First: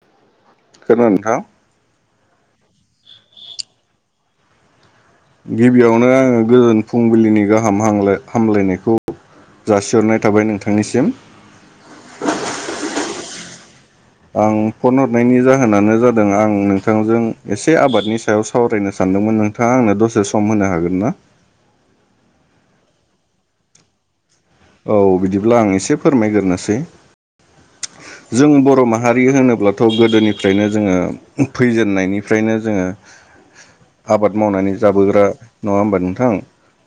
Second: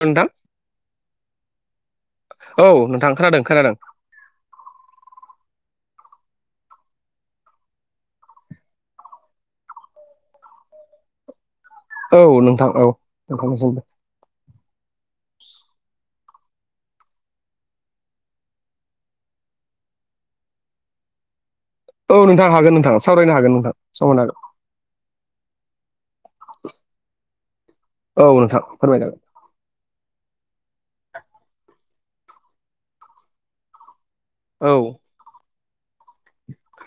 औ नोंथां सोरमोन नोंथां? औ नोंथां खोनादों खोनादों। गिबियावनो आङो गोजोन फुंबिलिनि गाहाम हाम हामलायनायखौ जासिहरनाय थाबाय नोंथांनिसिम। औ नोंथां औ नोंथांनिसिमबो। आं फन हरनायनि जाहोनानो जादों आं नोंथांजों एसे आबादनि सायाव‌ सा सावरायनो सानदोंमोन नोंथाङा आंनो दसे सम होनो हागोन ना? औ नोंथां हागोन नोंथाङा सावरायनो हागोन नोंथां सावरायनो हागोन। औ बिदिब्ला आं एसे फोरमायग्रोनोसै। औ जों नोंथां बर' फोरमायजागोन माहारि होनोब्ला थ' गोदोनिफ्रायनो जोङो फैजेननायनिफ्रायनो जोङो आबाद मावनानै औ जाबोग्रा नङा होमबा नोंथां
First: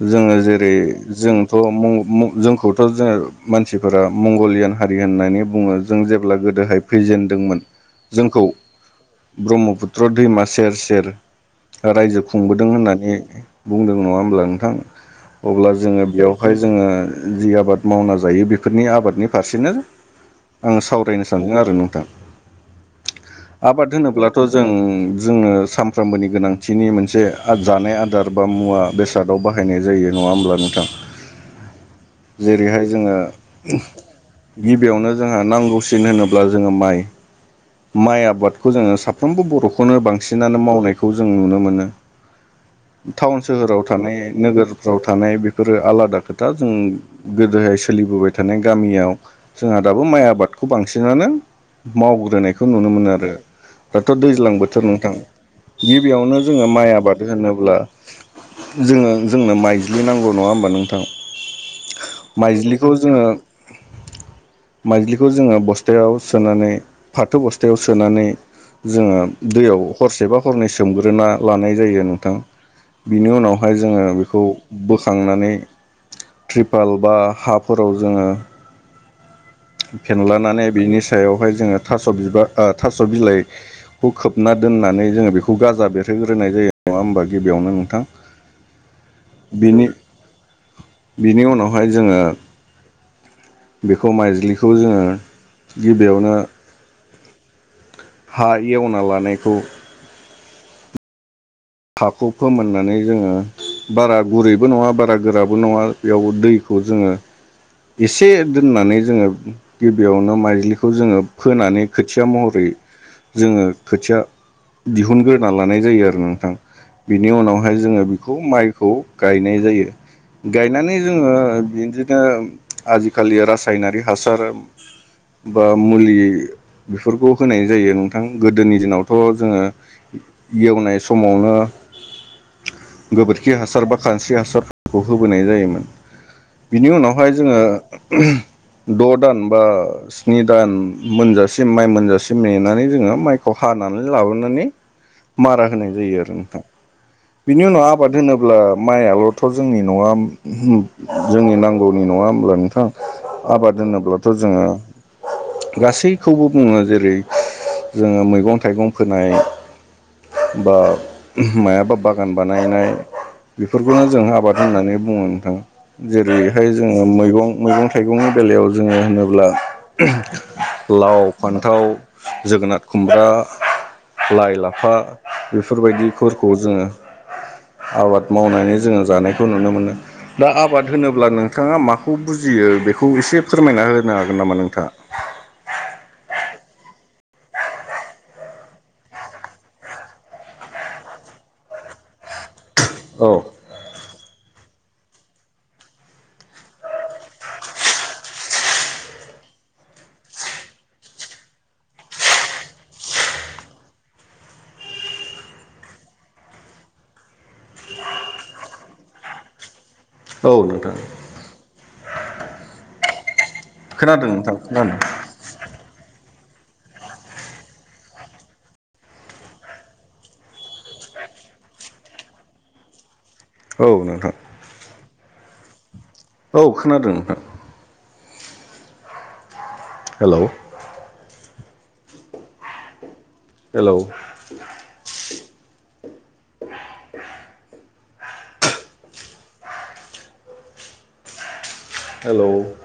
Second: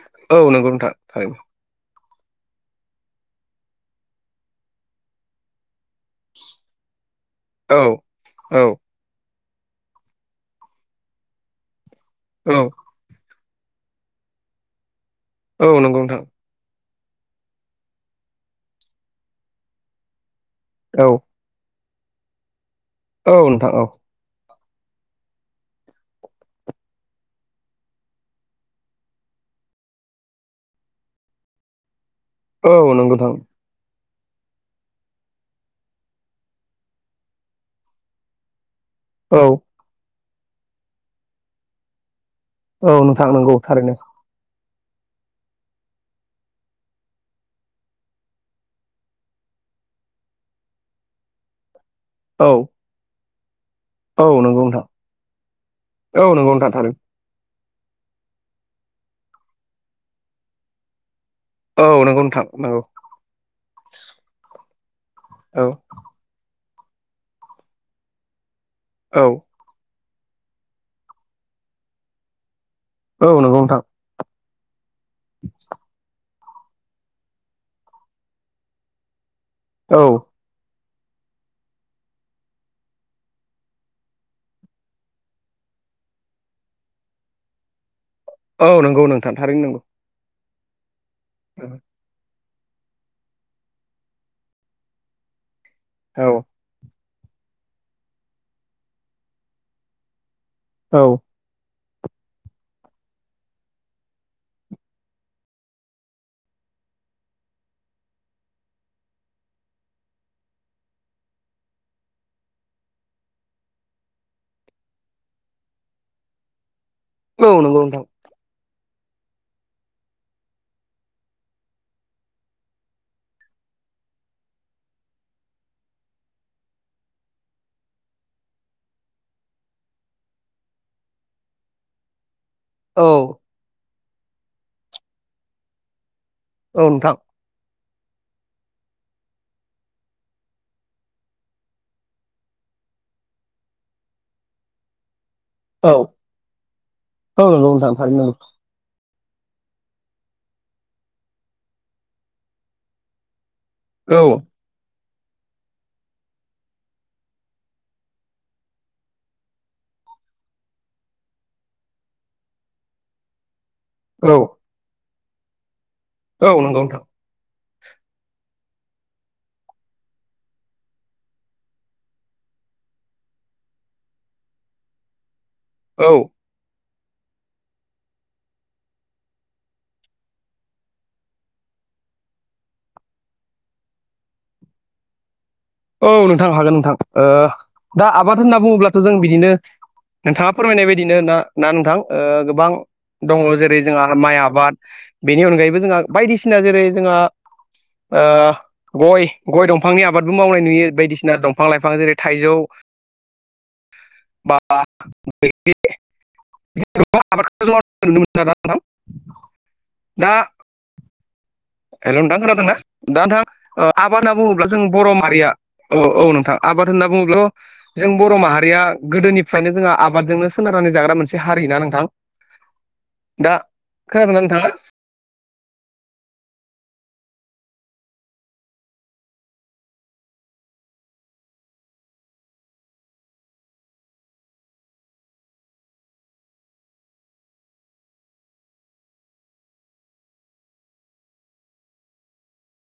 जोङो औ नंगौ जेरै नोंथां जों थारैनो थ' जोंखौथ' जों मानसिफोरा मंगलियान हारि होननानै बुङो। जों जेब्ला गोदोहाय फैजेनदोंमोन औ जोंखौ औ ब्रह्मपुत्र दैमा सेर सेर रायजो औ खुंबोदों होननानै बुंदों नङा होमब्ला नोंथां औ अब्ला नंगौ जोङो बेयाव नोंथां बेवहाय जोङो जि आबाद मावना जायो बेफोरनि आबादनि फारसेनो आं औ सावरायनो सानदों आरो नोंथां औ नोंथां औ आबाद होनोब्ला। थ' जों जोनो सानफ्रामबोनि गोनांथिनि मोनसे जानाय आदार बा मुवा बेसाद सादाव बाहायनाय जायो नङा होमब्ला नोंथां। [inaudible] औ जेरैहाय जोङो नंगौ नोंथां गिबियावनो जोंहा नांगौसिन होनोब्ला जोङो माइ माइ आबादखौ जोङो औ साफ्रोमबो बर' खौनो बांसिनानो मावनायखौ जों नुनो मोनो। औ नोंथां टाउन नंगौ सोहोराव थारैनो थानाय नोगोरफ्राव थानाय बेफोरो आलादा खोथा जों गोदोहाय सोलिबोबाय थानाय गामियाव जोंहा दाबो माइ आबादखौ बांसिनानो औ मावग्रोनायखौ नुनो मोनो दाथ' औ दैज्लां नंगौ बोथोर नोंथां नथां औ गिबियावनो नंगौ जोङो नोंथां माइ थारैनो आबाद होनो होनोब्ला जोङो जोंनो माइज्लि नांगौ नङा होमबा नोंथां? औ नंगौ नोंथां नंगौ माइज्लिखौ जोङोनो माइज्लिखौ जोङो औ बस्थायाव सोनानै फाथो बस्थायाव सोनानै। जोङो औ दैयाव हरसेबा हरनै सोमग्रोना लानाय जायो नोंथां बिनि उनाव। नंगौ बेवहाय औ नोंथां जोङो बेखौ बोखांनानै ट्रिपाल बा हाफोराव जोङो औ फेनलानानै बिनि सायावहाय जोङो थास' बिबार थास' बिलाइ खौ खोबना दोननानै जोङो बेखौ गाजा बेरहोग्रोनाय जायो नङा होमबा गिबियावनो नोंथां। औ नंगौ नोंथां थारैनो नंगौ। बिनि बिनि उनावहायो जोङो बेखौ माइज्लिखौ जोङो औ गिबियावनो हायो एवना लानायखौ औ। हाखौ फोमोननानै जोङो बारा गुरैबो नङा बारा गोराबो नङा बेयाव दैखौ जों एसे दोननानै जोङो गिबियावनो माइज्लिखौ जोङो फोनानै खोथिया महरैनो जोङो खोथिया दिहुनग्रोना लानाय जायो आरो ओ नोंथां बेनि औ नंगौ उनावहाय नोंथां जोङो बेखौ माइखौ गायनाय जायो गायनानै जोङो बिदिनो आजिखालि रासायनारि हासार बा ओ मुलि बेफोरखौ होनाय जायो नोंथां गोदोनि दिनावथ' जोङो ओ एवनाय समावनो ओ औ गोबोरखि हासार बा खानस्रि हासारखौ होबोनाय जायोमोन बिनि औ नोंथां उनावहायो जोङो द' दान बाना स्नि दान मोनजासिम माइ मोनजासिम नेनानै जोङो माइखौ हानानै लाबोनानै हा [inaudible] मारा होनाय औ जायो आरो नोंथां औ बिनि नंगौ उनाव नोंथां आबाद थारैनो नंगौ। होनोब्ला माइ आव थ' जोंनि नङा जोंनि नांगौनि नङा होमब्ला नोंथां अ आबाद औ होनोब्लाथ' जोङो गासैखौबो बुङो जेरै जोङो मैगं थाइगं फोनाय बा मायाबा ओ बागान बानायनाय बेफोरखौनो जों औ आबाद होननानै बुङो नोंथां औ जेरैहाय नंगौ नोंथां जोङो मैगं मैगं थाइगंनि बेलायाव जोङो होनोब्ला ओ लाव, फान्थाव, जोगोनार, खुमब्रा, लाइ, लाफा औ बेफोरबायदिफोरखौ जोङो आबाद मावनानै जोङो जानायखौ नुनो मोनो। दा आबाद होनोब्ला नोंथाङा माखौ बुजियो बेखौ एसे फोरमायना होनो हागोन नामा? औ नोंथां हागोन नोंथां दा आबाद होनना बुङोब्लाथ' जों बिदिनो नोंथाङा फोरमायनाय बायदिनो ना नोंथां गोबां औ दङ जेरै जेरै जोंहा माइ आबाद बेनि अनगायैबो जोंहा बायदिसिना जेरै जोंहा ओ गय गय दंफांनि आबाद मावनाय नुयो बायदिसिना दंफां-लाइफां जेरै थाइजौ बा बैग्रि [unintelligible] आबादखौ मावनायखौ नुनो मोनो आरो नोंथां दा औ नोंथां हेल' नोंथां खोनादोंना दा नोंथां आबाद खोनादों होनना नोंथां बुङोब्ला जों खोनादों बर'माहारिया औ-औ नोंथां आबाद होनना बुङोब्ला जों बर' माहारिया गोदोनिफ्रायनो जोंहा आबादजोंनो सोनारनानै जाग्रा मोनसे हारि ना नोंथां दा औ नोंथां खोनादोंना नोंथाङा औ खोनादों नोंथां हेल' हेलौ [inaudible] हेल'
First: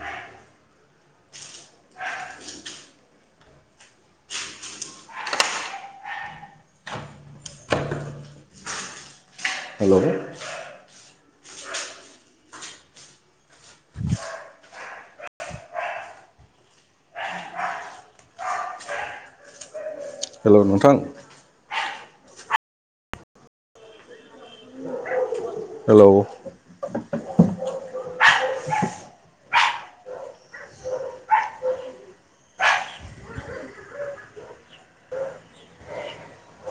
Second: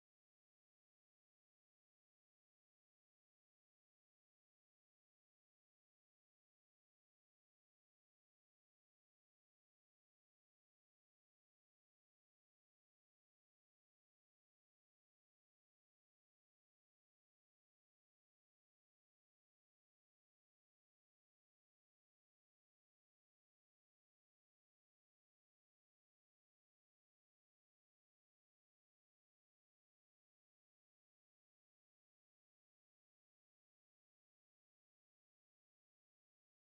हेल' [inaudible] हेल' नोंथां हेलौ